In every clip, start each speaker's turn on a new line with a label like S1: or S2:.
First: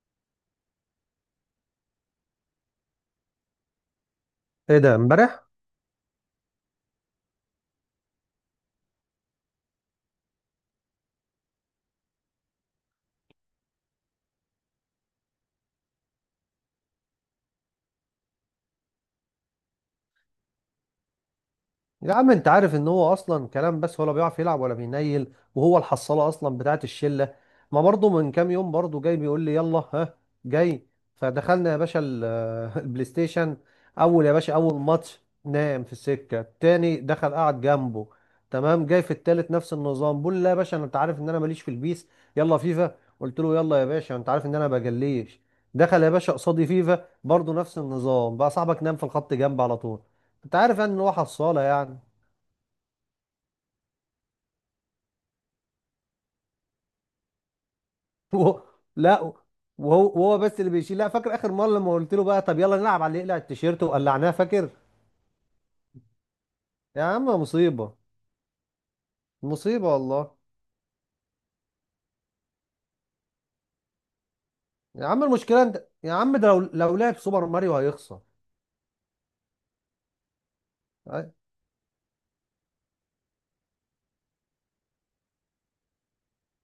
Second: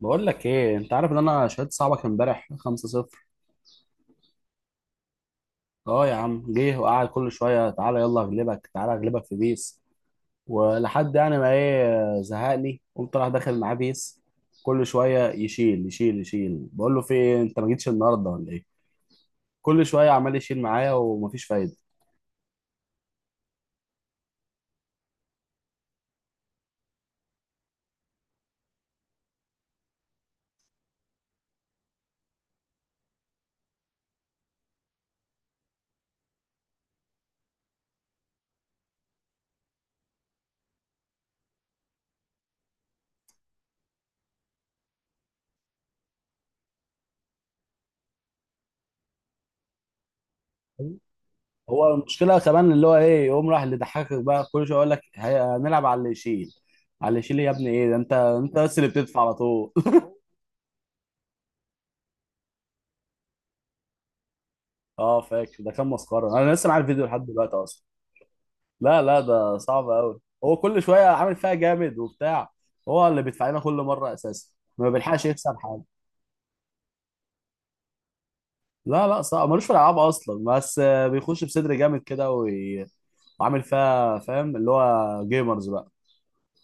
S1: بقول لك ايه؟ انت عارف ان انا شهدت صاحبك امبارح 5-0.
S2: ايه ده امبارح؟
S1: اه يا عم، جه وقعد كل شويه، تعالى يلا اغلبك، تعالى اغلبك في بيس. ولحد يعني ما ايه، زهقني، قمت راح داخل معاه بيس. كل شويه يشيل يشيل يشيل. بقول له في ايه؟ انت ما جيتش النهارده ولا ايه؟ كل شويه عمال يشيل معايا ومفيش فايده.
S2: يا عم انت عارف ان هو اصلا كلام بس، ولا بيعرف يلعب ولا بينيل، وهو الحصاله اصلا بتاعت الشله. ما برضه من كام يوم برضه جاي بيقول لي يلا ها جاي، فدخلنا يا باشا البلاي ستيشن. اول يا باشا، اول ماتش نام في السكه التاني، دخل قعد جنبه. تمام، جاي في التالت نفس النظام، بقول لا يا باشا، انت عارف ان انا ماليش في البيس. يلا فيفا، قلت له يلا يا باشا، انت عارف ان انا بجليش. دخل يا باشا قصادي فيفا برضه نفس النظام، بقى صاحبك نام في الخط جنب على طول. انت عارف يعني ان هو حصاله
S1: هو
S2: يعني.
S1: المشكله كمان اللي هو ايه، يقوم راح اللي ضحكك بقى كل شويه يقول لك هنلعب على اللي يشيل، على اللي يشيل. إيه يا ابني ايه ده؟ انت انت
S2: و...
S1: بس اللي بتدفع
S2: لا.
S1: على طول.
S2: وهو بس اللي بيشيل. لا، فاكر اخر مره لما قلت له بقى طب يلا نلعب على اللي يقلع التيشيرت وقلعناه؟ فاكر؟
S1: اه فاكر، ده كان مسخره، انا لسه معايا
S2: يا
S1: الفيديو
S2: عم
S1: لحد دلوقتي اصلا.
S2: مصيبه.
S1: لا لا، ده
S2: مصيبه
S1: صعب قوي،
S2: والله.
S1: هو كل شويه عامل فيها جامد وبتاع. هو اللي بيدفع لنا كل مره اساسا، ما
S2: يا
S1: بيلحقش
S2: عم
S1: يكسب
S2: المشكله
S1: حاجه.
S2: انت يا عم، ده لو لعب سوبر ماريو هيخسر.
S1: لا لا، صعب، ملوش في الالعاب اصلا، بس
S2: أي.
S1: بيخش بصدر جامد كده وعامل فيها فاهم، اللي هو جيمرز بقى.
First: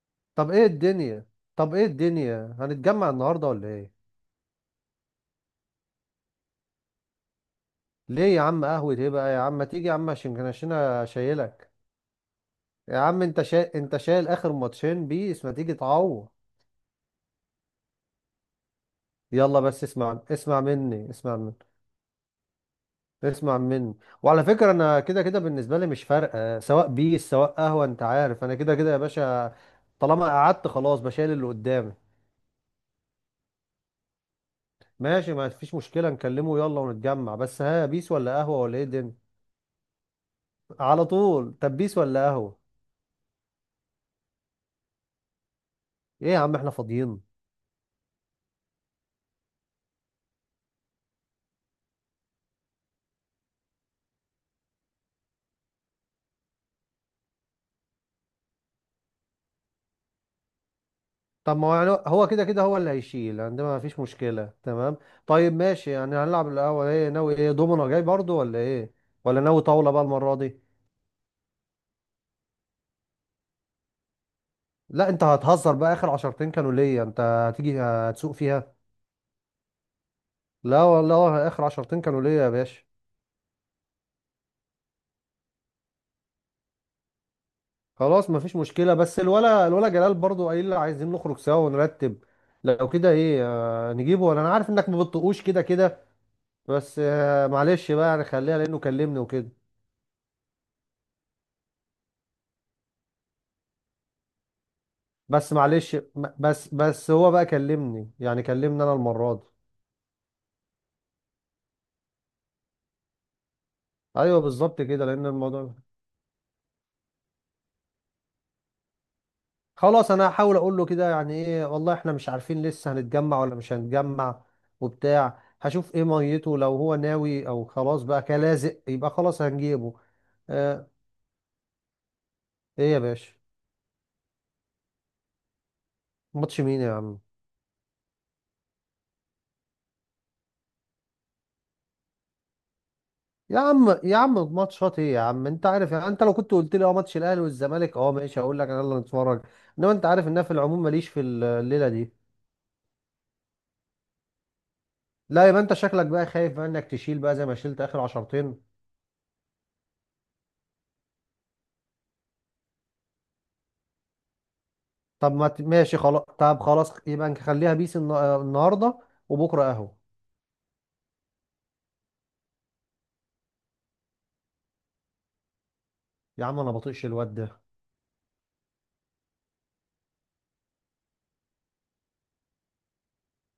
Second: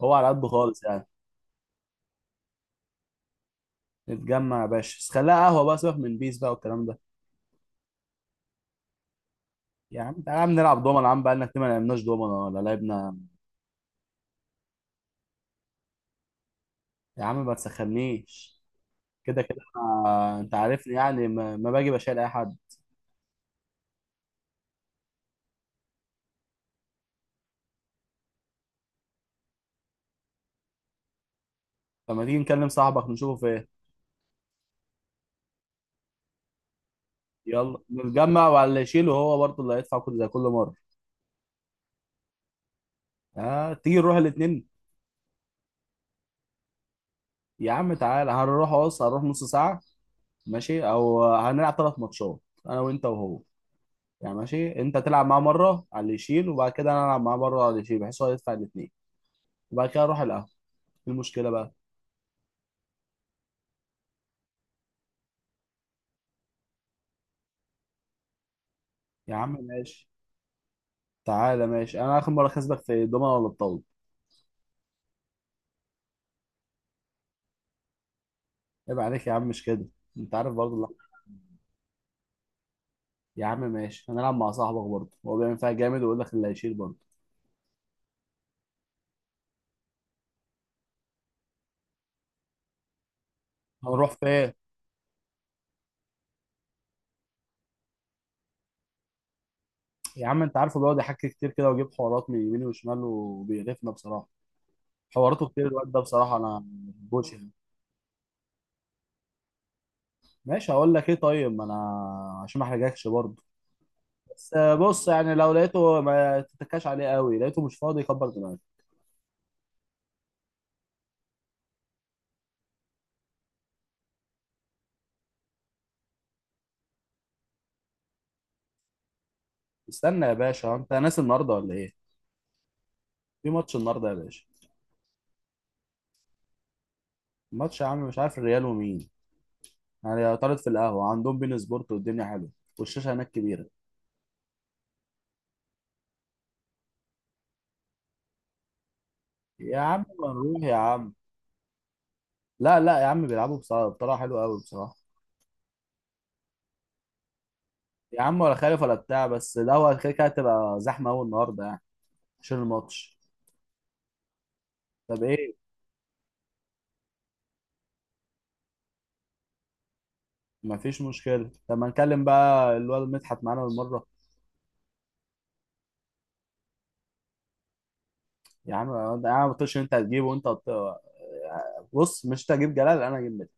S1: هو على قده
S2: طب ايه
S1: خالص يعني.
S2: الدنيا؟ طب ايه الدنيا، هنتجمع النهارده ولا ايه؟
S1: نتجمع يا باشا، بس خليها قهوه بقى، سيبك من بيس بقى والكلام ده.
S2: ليه يا عم؟ قهوه ايه بقى يا عم؟ ما تيجي يا
S1: يا
S2: عم
S1: عم تعالى
S2: عشان
S1: يا
S2: كان
S1: عم نلعب دومنه،
S2: عشان.
S1: يا عم بقالنا كتير ما
S2: شايلك.
S1: لعبناش دومنه ولا
S2: يا
S1: لعبنا.
S2: عم، انت شايل اخر ماتشين بيس، ما تيجي تعوض؟
S1: يا عم ما تسخنيش، كده كده
S2: يلا بس، اسمع
S1: انت
S2: اسمع
S1: عارفني
S2: مني،
S1: يعني
S2: اسمع مني.
S1: ما باجي بشيل اي حد.
S2: اسمع منه. وعلى فكرة انا كده كده بالنسبة لي مش فارقة، سواء بيس سواء قهوة، انت عارف انا كده كده يا باشا. طالما قعدت خلاص، بشيل اللي قدامي.
S1: فما تيجي نكلم صاحبك نشوفه فين.
S2: ماشي، ما فيش مشكلة، نكلمه. يلا ونتجمع، بس
S1: يلا
S2: ها، بيس ولا
S1: نتجمع،
S2: قهوة ولا
S1: وعلى
S2: ايه
S1: يشيله
S2: الدنيا؟
S1: هو برضه اللي هيدفع كل زي كل مره.
S2: على طول. طب بيس ولا قهوة؟
S1: آه، تيجي نروح الاثنين.
S2: ايه يا عم، احنا فاضيين؟
S1: يا عم تعالى، هنروح، بص هنروح نص ساعه، ماشي؟ او هنلعب 3 ماتشات، انا وانت وهو. يعني ماشي، انت تلعب معاه مره على اللي يشيل، وبعد كده انا العب معاه مره على اللي يشيل، بحيث هو يدفع الاثنين، وبعد كده اروح القهوه. ايه المشكله
S2: طب ما
S1: بقى؟
S2: هو يعني هو كده كده، هو اللي هيشيل عندنا، ما فيش مشكلة، تمام. طيب ماشي، يعني هنلعب القهوة، ايه ناوي؟ ايه، دومنا جاي برضو ولا ايه؟
S1: يا
S2: ولا
S1: عم
S2: ناوي طاولة بقى
S1: ماشي.
S2: المرة دي؟
S1: تعالى ماشي، انا اخر مره كسبك في الدومنه ولا الطاوله؟
S2: لا انت هتهزر بقى، اخر عشرتين كانوا ليا، انت هتيجي هتسوق فيها.
S1: عيب عليك يا عم، مش كده، انت عارف
S2: لا
S1: برضه.
S2: والله اخر عشرتين كانوا ليا يا باشا.
S1: يا عم ماشي، هنلعب مع صاحبك برضه، هو بيعمل فيها جامد ويقول لك اللي هيشيل برضه.
S2: خلاص مفيش مشكله، بس الولا جلال برضو قايل لي عايزين نخرج سوا ونرتب. لو كده ايه؟ آه
S1: هنروح
S2: نجيبه، وانا
S1: فين؟
S2: أنا عارف انك ما بتطقوش كده كده. بس آه معلش بقى، يعني خليها لانه كلمني وكده.
S1: يا عم انت عارفه، بيقعد يحكي كتير كده ويجيب حوارات من يمين وشمال وبيقرفنا بصراحه. حواراته
S2: بس
S1: كتير، الواد
S2: معلش
S1: ده
S2: م-
S1: بصراحه انا
S2: بس
S1: ما
S2: بس هو
S1: بحبوش
S2: بقى
S1: يعني.
S2: كلمني، يعني كلمني انا المره دي.
S1: ماشي، هقول لك ايه طيب، ما انا عشان ما احرجكش برضه
S2: ايوه
S1: بس.
S2: بالظبط كده،
S1: بص
S2: لان
S1: يعني، لو
S2: الموضوع.
S1: لقيته ما تتكاش عليه قوي، لقيته مش فاضي كبر دماغك.
S2: خلاص انا هحاول اقول له كده، يعني ايه والله، احنا مش عارفين لسه هنتجمع ولا مش هنتجمع وبتاع. هشوف ايه ميته، لو هو ناوي او خلاص بقى كلازق يبقى خلاص هنجيبه.
S1: استنى يا باشا،
S2: آه.
S1: انت ناس النهارده ولا ايه؟
S2: ايه يا باشا؟
S1: في ماتش النهارده يا باشا.
S2: ماتش مين يا عم
S1: ماتش يا عم، مش عارف، الريال ومين. يعني طارد في القهوه عندهم، بين سبورت، والدنيا حلوه، والشاشه هناك
S2: يا
S1: كبيره.
S2: عم يا عم، ماتشات ايه يا عم؟ انت عارف يعني، انت لو كنت قلت لي اه ماتش الاهلي والزمالك، اه ماشي هقول لك يلا نتفرج.
S1: يا
S2: انما
S1: عم
S2: انت عارف
S1: ما
S2: ان أنا في
S1: نروح يا
S2: العموم ماليش
S1: عم.
S2: في الليله دي.
S1: لا لا يا عم، بيلعبوا بصراحة بطريقة حلوة قوي بصراحة.
S2: لا يبقى انت شكلك بقى خايف بقى انك تشيل بقى زي ما شلت اخر
S1: يا عم ولا
S2: عشرتين.
S1: خالف ولا بتاع، بس ده هو كده كده هتبقى زحمة أوي النهاردة يعني، عشان الماتش. طب
S2: طب ما
S1: إيه؟
S2: ت- ماشي خلاص، طب خلاص يبقى نخليها بيس، النهارده وبكره اهو.
S1: مفيش مشكلة، طب ما نكلم بقى الواد مدحت معانا بالمرة.
S2: يا عم انا بطيقش الواد ده.
S1: يا عم أنا ما قلتش إن أنت هتجيبه بص، مش أنت هتجيب جلال، أنا هجيب مدحت.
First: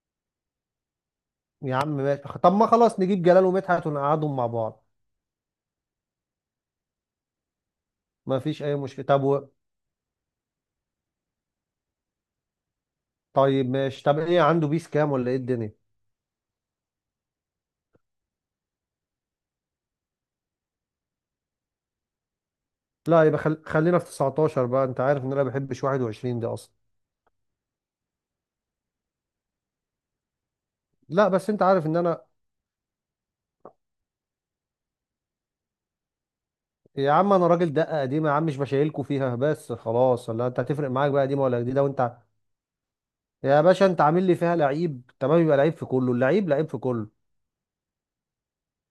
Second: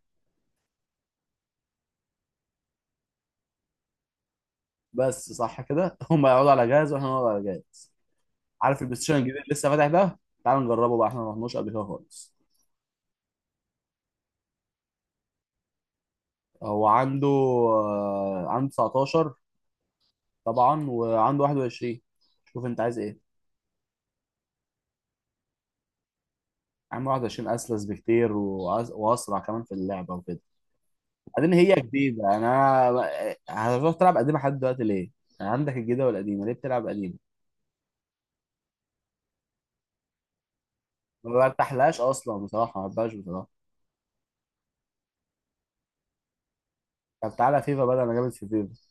S2: يا عم ماشي، طب ما خلاص نجيب جلال ومدحت ونقعدهم مع بعض،
S1: بس صح كده. هما يقعدوا على جهاز وإحنا نقعد على جهاز.
S2: ما فيش اي
S1: عارف البلاي
S2: مشكله.
S1: ستيشن
S2: طب
S1: الجديد اللي لسه فاتح ده؟ تعال نجربه بقى، إحنا ما رحناش قبل كده خالص.
S2: طيب ماشي، طب ايه عنده بيس كام ولا ايه الدنيا؟
S1: هو عنده 19 طبعا، وعنده 21، شوف انت عايز ايه.
S2: لا يبقى خلينا في 19 بقى، انت عارف ان انا ما بحبش 21 دي اصلا.
S1: عنده 21 اسلس بكتير واسرع كمان في اللعبه وكده.
S2: لا بس
S1: بعدين
S2: انت
S1: هي
S2: عارف ان انا.
S1: جديده، انا هتروح تلعب قديمه لحد دلوقتي ليه؟ يعني عندك الجديده والقديمه، ليه بتلعب
S2: يا
S1: قديمه؟
S2: عم انا راجل دقه قديمه يا عم، مش بشايلكوا فيها بس خلاص، ولا انت هتفرق معاك بقى
S1: ما
S2: قديمه ولا جديده،
S1: برتاحلهاش اصلا بصراحه، ما بحبهاش بصراحه.
S2: يا باشا انت عامل لي فيها لعيب، تمام، يبقى لعيب في كله، اللعيب لعيب في كله.
S1: طب تعالى فيفا بدل، انا جامد في فيفا،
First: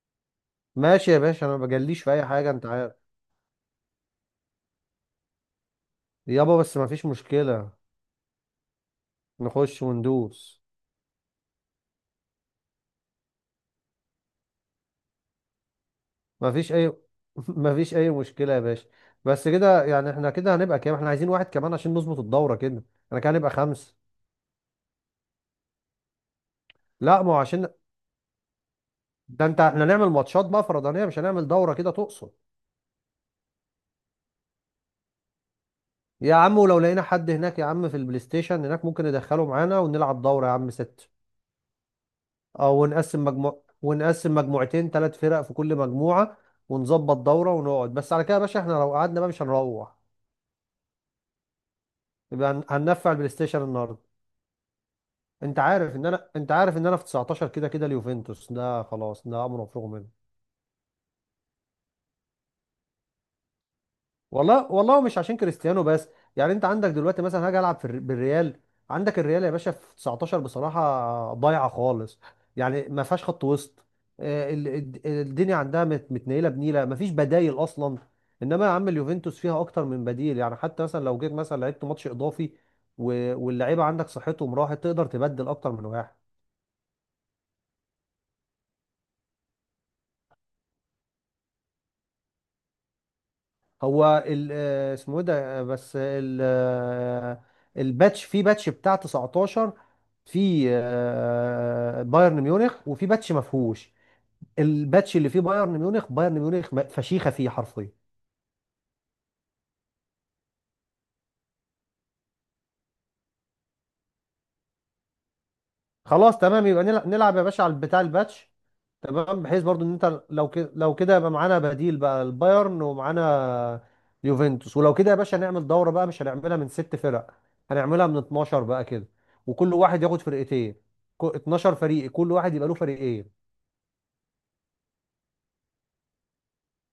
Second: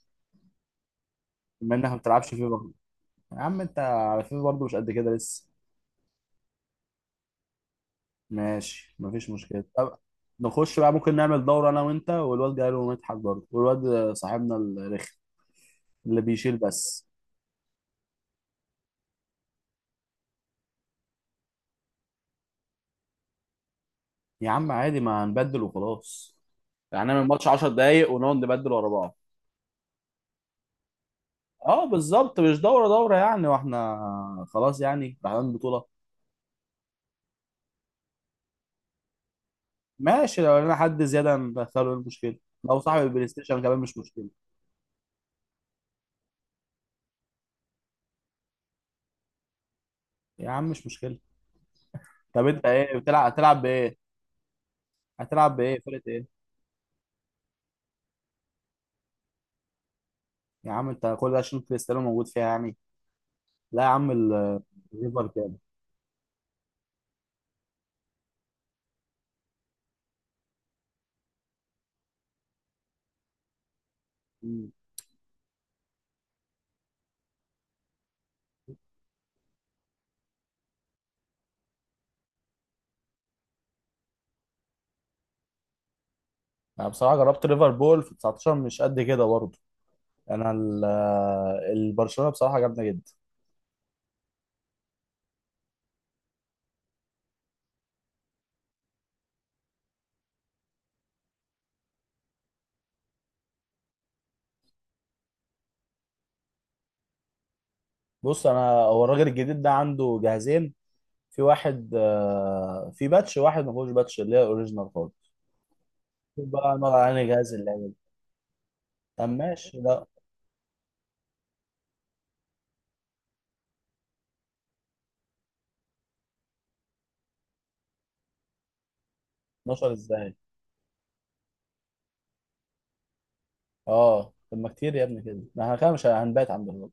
S2: ماشي يا باشا، انا ما
S1: بما انك ما
S2: بجليش في اي
S1: بتلعبش
S2: حاجه، انت
S1: فيفا.
S2: عارف.
S1: يا عم انت على فيفا برضه مش قد كده لسه.
S2: يابا بس ما فيش مشكله.
S1: ماشي مفيش مشكله،
S2: نخش
S1: طب.
S2: وندوس.
S1: نخش بقى، ممكن نعمل دورة أنا وأنت والواد جاي له مدحت برضه والواد صاحبنا الرخم اللي
S2: ما
S1: بيشيل
S2: فيش اي
S1: بس.
S2: ما فيش اي مشكله يا باشا. بس كده يعني احنا كده هنبقى كام؟ احنا عايزين واحد كمان عشان نظبط الدوره كده. انا كده هنبقى خمسه.
S1: يا عم عادي، ما هنبدل وخلاص، يعني
S2: لا
S1: نعمل
S2: ما هو
S1: ماتش
S2: عشان،
S1: 10 دقايق ونقعد نبدل ورا بعض.
S2: ده انت احنا نعمل ماتشات بقى فردانيه، مش هنعمل دوره
S1: اه
S2: كده تقصد؟
S1: بالظبط، مش دورة دورة يعني، واحنا خلاص يعني رايحين بطولة.
S2: يا عم ولو لقينا حد هناك يا عم في البلاي ستيشن هناك، ممكن ندخله معانا ونلعب
S1: ماشي،
S2: دوره يا
S1: لو
S2: عم
S1: لنا حد
S2: ست.
S1: زيادة ندخله، إيه المشكلة؟
S2: اه،
S1: لو صاحب
S2: ونقسم
S1: البلاي ستيشن
S2: مجموع،
S1: كمان مش مشكلة.
S2: ونقسم مجموعتين ثلاث فرق في كل مجموعة. ونظبط دورة ونقعد، بس على كده يا باشا، احنا لو قعدنا بقى مش هنروح.
S1: يا عم مش مشكلة. طب
S2: يبقى
S1: انت ايه
S2: هننفع البلاي
S1: بتلعب، هتلعب
S2: ستيشن النهارده.
S1: بايه؟ هتلعب
S2: انت
S1: بايه،
S2: عارف
S1: فرقة
S2: ان انا،
S1: ايه؟
S2: انت عارف ان انا في 19 كده كده اليوفنتوس ده خلاص، ده امر مفروغ منه.
S1: يا عم انت كل ده عشان كريستيانو موجود فيها يعني؟ لا يا عم،
S2: والله والله مش
S1: الريفر
S2: عشان
S1: كده.
S2: كريستيانو بس. يعني انت عندك دلوقتي مثلا، هاجي العب في بالريال. عندك الريال يا باشا في 19 بصراحه ضايعه خالص، يعني ما فيهاش خط وسط.
S1: مم.
S2: الدنيا عندها متنيله بنيله، ما فيش بدايل اصلا. انما يا عم اليوفنتوس فيها اكتر من بديل، يعني حتى مثلا لو جيت مثلا لعبت ماتش اضافي واللعيبه عندك صحتهم راحت، تقدر تبدل اكتر من واحد.
S1: انا بصراحة جربت ليفربول في 19 مش قد كده برضه. انا البرشلونة بصراحة جامدة جدا.
S2: هو ال اسمه ايه ده، آه، بس ال آه، الباتش، في باتش بتاع 19، في بايرن ميونخ وفي باتش ما فيهوش. الباتش اللي فيه بايرن ميونخ، بايرن ميونخ فشيخه فيه حرفيا.
S1: بص، انا هو الراجل الجديد ده عنده جهازين. في واحد في باتش، واحد ما فيهوش باتش، اللي هي الاوريجينال خالص.
S2: خلاص
S1: شوف
S2: تمام،
S1: بقى
S2: يبقى
S1: نقعد على انهي
S2: نلعب يا
S1: جهاز
S2: باشا
S1: اللي
S2: على
S1: هيجي.
S2: بتاع الباتش.
S1: طب
S2: تمام، بحيث
S1: ماشي.
S2: برضو ان
S1: لا،
S2: انت لو كده، لو كده يبقى معانا بديل بقى البايرن ومعانا اليوفنتوس. ولو كده يا باشا نعمل دورة بقى، مش هنعملها من ست فرق، هنعملها من 12 بقى كده، وكل
S1: 12
S2: واحد ياخد
S1: ازاي؟
S2: فرقتين. 12 فريق، كل واحد يبقى له فريقين.
S1: اه طب ما كتير يا ابني كده، ما احنا كده مش هنبات عند الراجل.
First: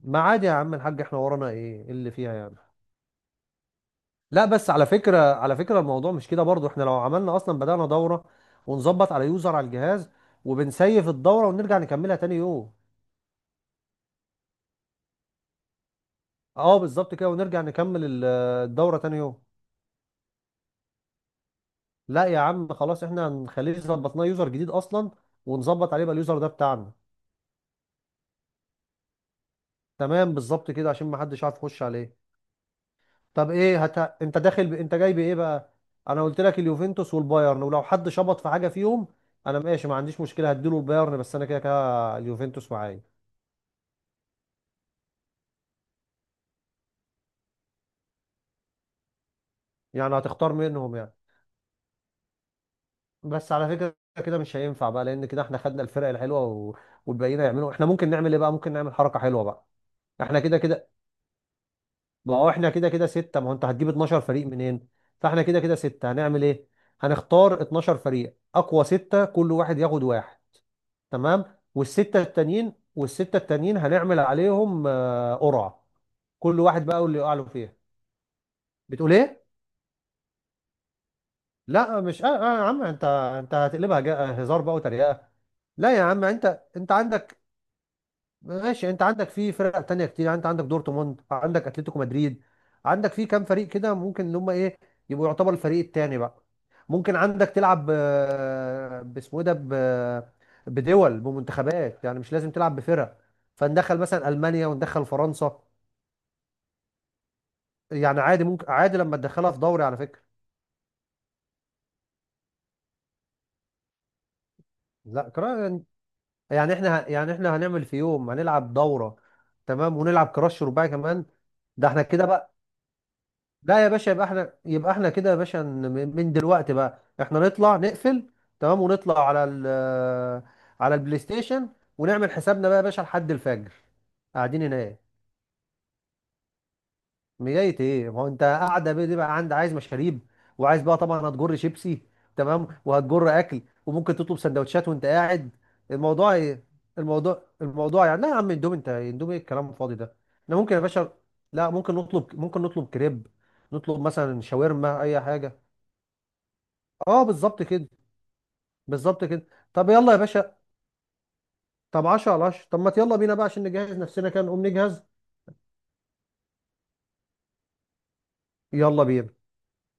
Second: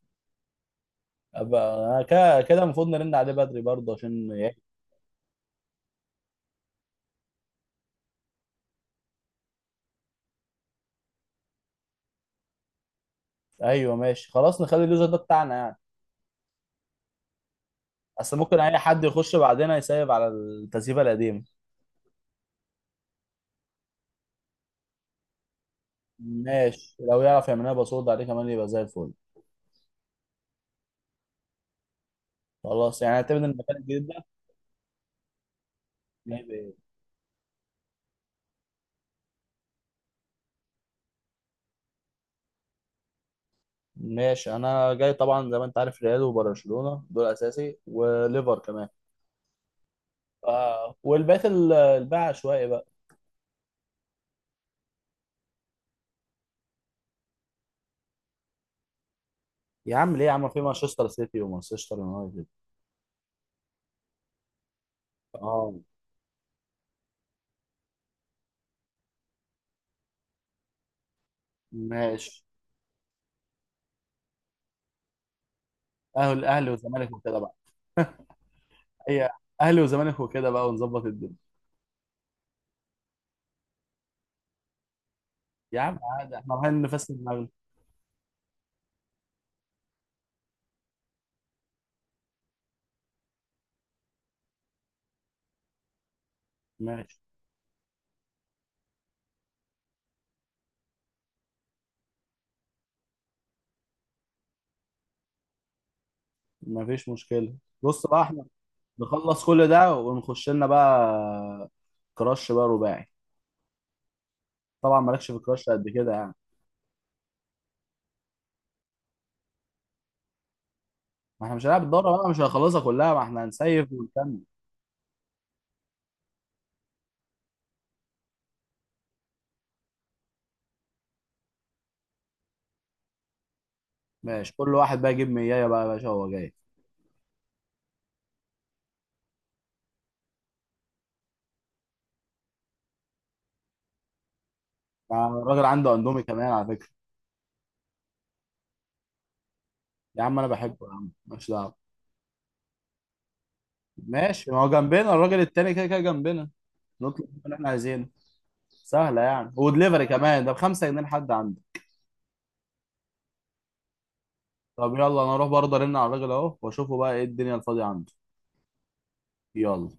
S2: ما عادي يا عم الحاج، احنا ورانا
S1: أبقى-
S2: ايه، إيه
S1: انا
S2: اللي فيها
S1: كده
S2: يعني.
S1: كده المفروض نرن عليه بدري برضه
S2: لا بس على فكرة، على فكرة الموضوع مش كده برضو، احنا لو عملنا اصلا بدأنا دورة، ونظبط على يوزر على الجهاز، وبنسيف الدورة ونرجع نكملها تاني يوم.
S1: ايوه ماشي خلاص، نخلي اليوزر ده بتاعنا يعني.
S2: اه بالظبط كده، ونرجع نكمل
S1: اصل ممكن اي
S2: الدورة
S1: حد
S2: تاني
S1: يخش
S2: يوم.
S1: بعدنا يسيب على التسييفه القديمه.
S2: لا يا عم خلاص، احنا هنخليه ظبطناه يوزر جديد اصلا، ونظبط عليه بقى اليوزر ده بتاعنا.
S1: ماشي، لو يعرف يعمل لنا باسورد عليه كمان يبقى زي الفل.
S2: تمام بالظبط كده، عشان ما حدش عارف يخش عليه.
S1: خلاص يعني، اعتمد
S2: طب
S1: المكان
S2: ايه
S1: الجديد
S2: انت داخل انت جاي بايه بقى؟ انا قلت لك
S1: ده.
S2: اليوفنتوس والبايرن، ولو حد شبط في حاجه فيهم، انا ماشي ما عنديش مشكله، هديله البايرن، بس انا كده كده اليوفنتوس معايا.
S1: ماشي، انا جاي طبعا زي ما انت عارف ريال وبرشلونه، دول اساسي، وليفر كمان.
S2: يعني هتختار
S1: آه.
S2: منهم يعني؟
S1: والباقي الباقي عشوائي بقى.
S2: بس على فكره، كده مش هينفع بقى، لان كده احنا خدنا الفرق الحلوه والباقيين هيعملوا احنا ممكن نعمل ايه بقى، ممكن نعمل حركه حلوه بقى.
S1: يا عم ليه يا
S2: احنا
S1: عم،
S2: كده
S1: في
S2: كده،
S1: مانشستر سيتي ومانشستر
S2: ما
S1: يونايتد.
S2: هو احنا كده كده ستة، ما هو انت هتجيب 12 فريق منين؟ فاحنا كده
S1: اه
S2: كده ستة هنعمل ايه؟ هنختار 12 فريق، اقوى ستة كل واحد ياخد واحد، تمام. والستة
S1: ماشي،
S2: التانيين، والستة التانيين هنعمل عليهم قرعة،
S1: اهل
S2: كل
S1: اهلي
S2: واحد بقى
S1: والزمالك
S2: واللي يقع
S1: وكده
S2: له
S1: بقى.
S2: فيها. بتقول
S1: هي
S2: ايه؟
S1: اهلي والزمالك وكده بقى، ونظبط الدنيا.
S2: لا مش آه آه يا عم، انت هتقلبها هزار بقى وتريقة.
S1: يا
S2: لا
S1: عم
S2: يا عم،
S1: عادي، احنا
S2: انت
S1: رايحين
S2: انت
S1: نفسد
S2: عندك،
S1: دماغنا.
S2: ماشي، انت عندك في فرق تانية كتير، يعني انت عندك دورتموند، عندك اتلتيكو مدريد، عندك في كام فريق كده، ممكن ان هم ايه، يبقوا يعتبر الفريق التاني بقى.
S1: ماشي
S2: ممكن عندك تلعب، آه، باسمه ايه ده ب- بدول، بمنتخبات، يعني مش لازم تلعب بفرق، فندخل مثلا المانيا وندخل فرنسا.
S1: مفيش مشكله. بص
S2: يعني
S1: بقى، احنا
S2: عادي، ممكن عادي لما
S1: نخلص
S2: تدخلها في
S1: كل
S2: دوري
S1: ده
S2: على فكرة.
S1: ونخش لنا بقى كراش بقى رباعي. طبعا مالكش
S2: لا،
S1: في الكراش قد كده يعني.
S2: يعني احنا يعني احنا هنعمل في يوم هنلعب دورة تمام، ونلعب كراش رباعي كمان.
S1: ما احنا مش هنلعب
S2: ده احنا
S1: الدورة
S2: كده
S1: بقى، مش
S2: بقى.
S1: هنخلصها كلها، ما احنا
S2: لا يا
S1: هنسيف
S2: باشا، يبقى
S1: ونكمل.
S2: احنا، يبقى احنا كده يا باشا، من دلوقتي بقى احنا نطلع نقفل تمام، ونطلع على على البلاي ستيشن، ونعمل حسابنا بقى يا باشا لحد الفجر،
S1: ماشي،
S2: قاعدين
S1: كل
S2: هناك.
S1: واحد بقى يجيب 100 بقى يا باشا وهو جاي.
S2: مجاية ايه، ما هو انت قاعده بيه دي بقى، عند عايز مشاريب، وعايز بقى طبعا هتجر شيبسي، تمام، وهتجر اكل، وممكن تطلب سندوتشات وانت
S1: آه،
S2: قاعد.
S1: الراجل عنده اندومي
S2: الموضوع
S1: كمان
S2: ايه؟
S1: على فكرة.
S2: الموضوع الموضوع يعني، لا يا عم اندومي، انت اندومي ايه الكلام الفاضي ده؟
S1: يا عم انا
S2: احنا ممكن يا
S1: بحبه يا عم،
S2: باشا،
S1: ماليش
S2: لا
S1: دعوة.
S2: ممكن نطلب، ممكن نطلب كريب، نطلب مثلا
S1: ماشي، ما هو
S2: شاورما
S1: جنبنا
S2: اي
S1: الراجل
S2: حاجه.
S1: التاني كده كده جنبنا،
S2: اه
S1: نطلب اللي
S2: بالظبط
S1: احنا
S2: كده.
S1: عايزينه. سهلة
S2: بالظبط كده.
S1: يعني،
S2: طب
S1: ودليفري
S2: يلا يا
S1: كمان ده
S2: باشا.
S1: بـ5 جنيه لحد عنده.
S2: طب 10 على 10، طب ما يلا بينا بقى عشان نجهز نفسنا كده، نقوم
S1: طب
S2: نجهز.
S1: يلا انا اروح برضه ارن على الراجل اهو، واشوفه بقى ايه الدنيا الفاضية عنده.
S2: يلا بينا.
S1: يلا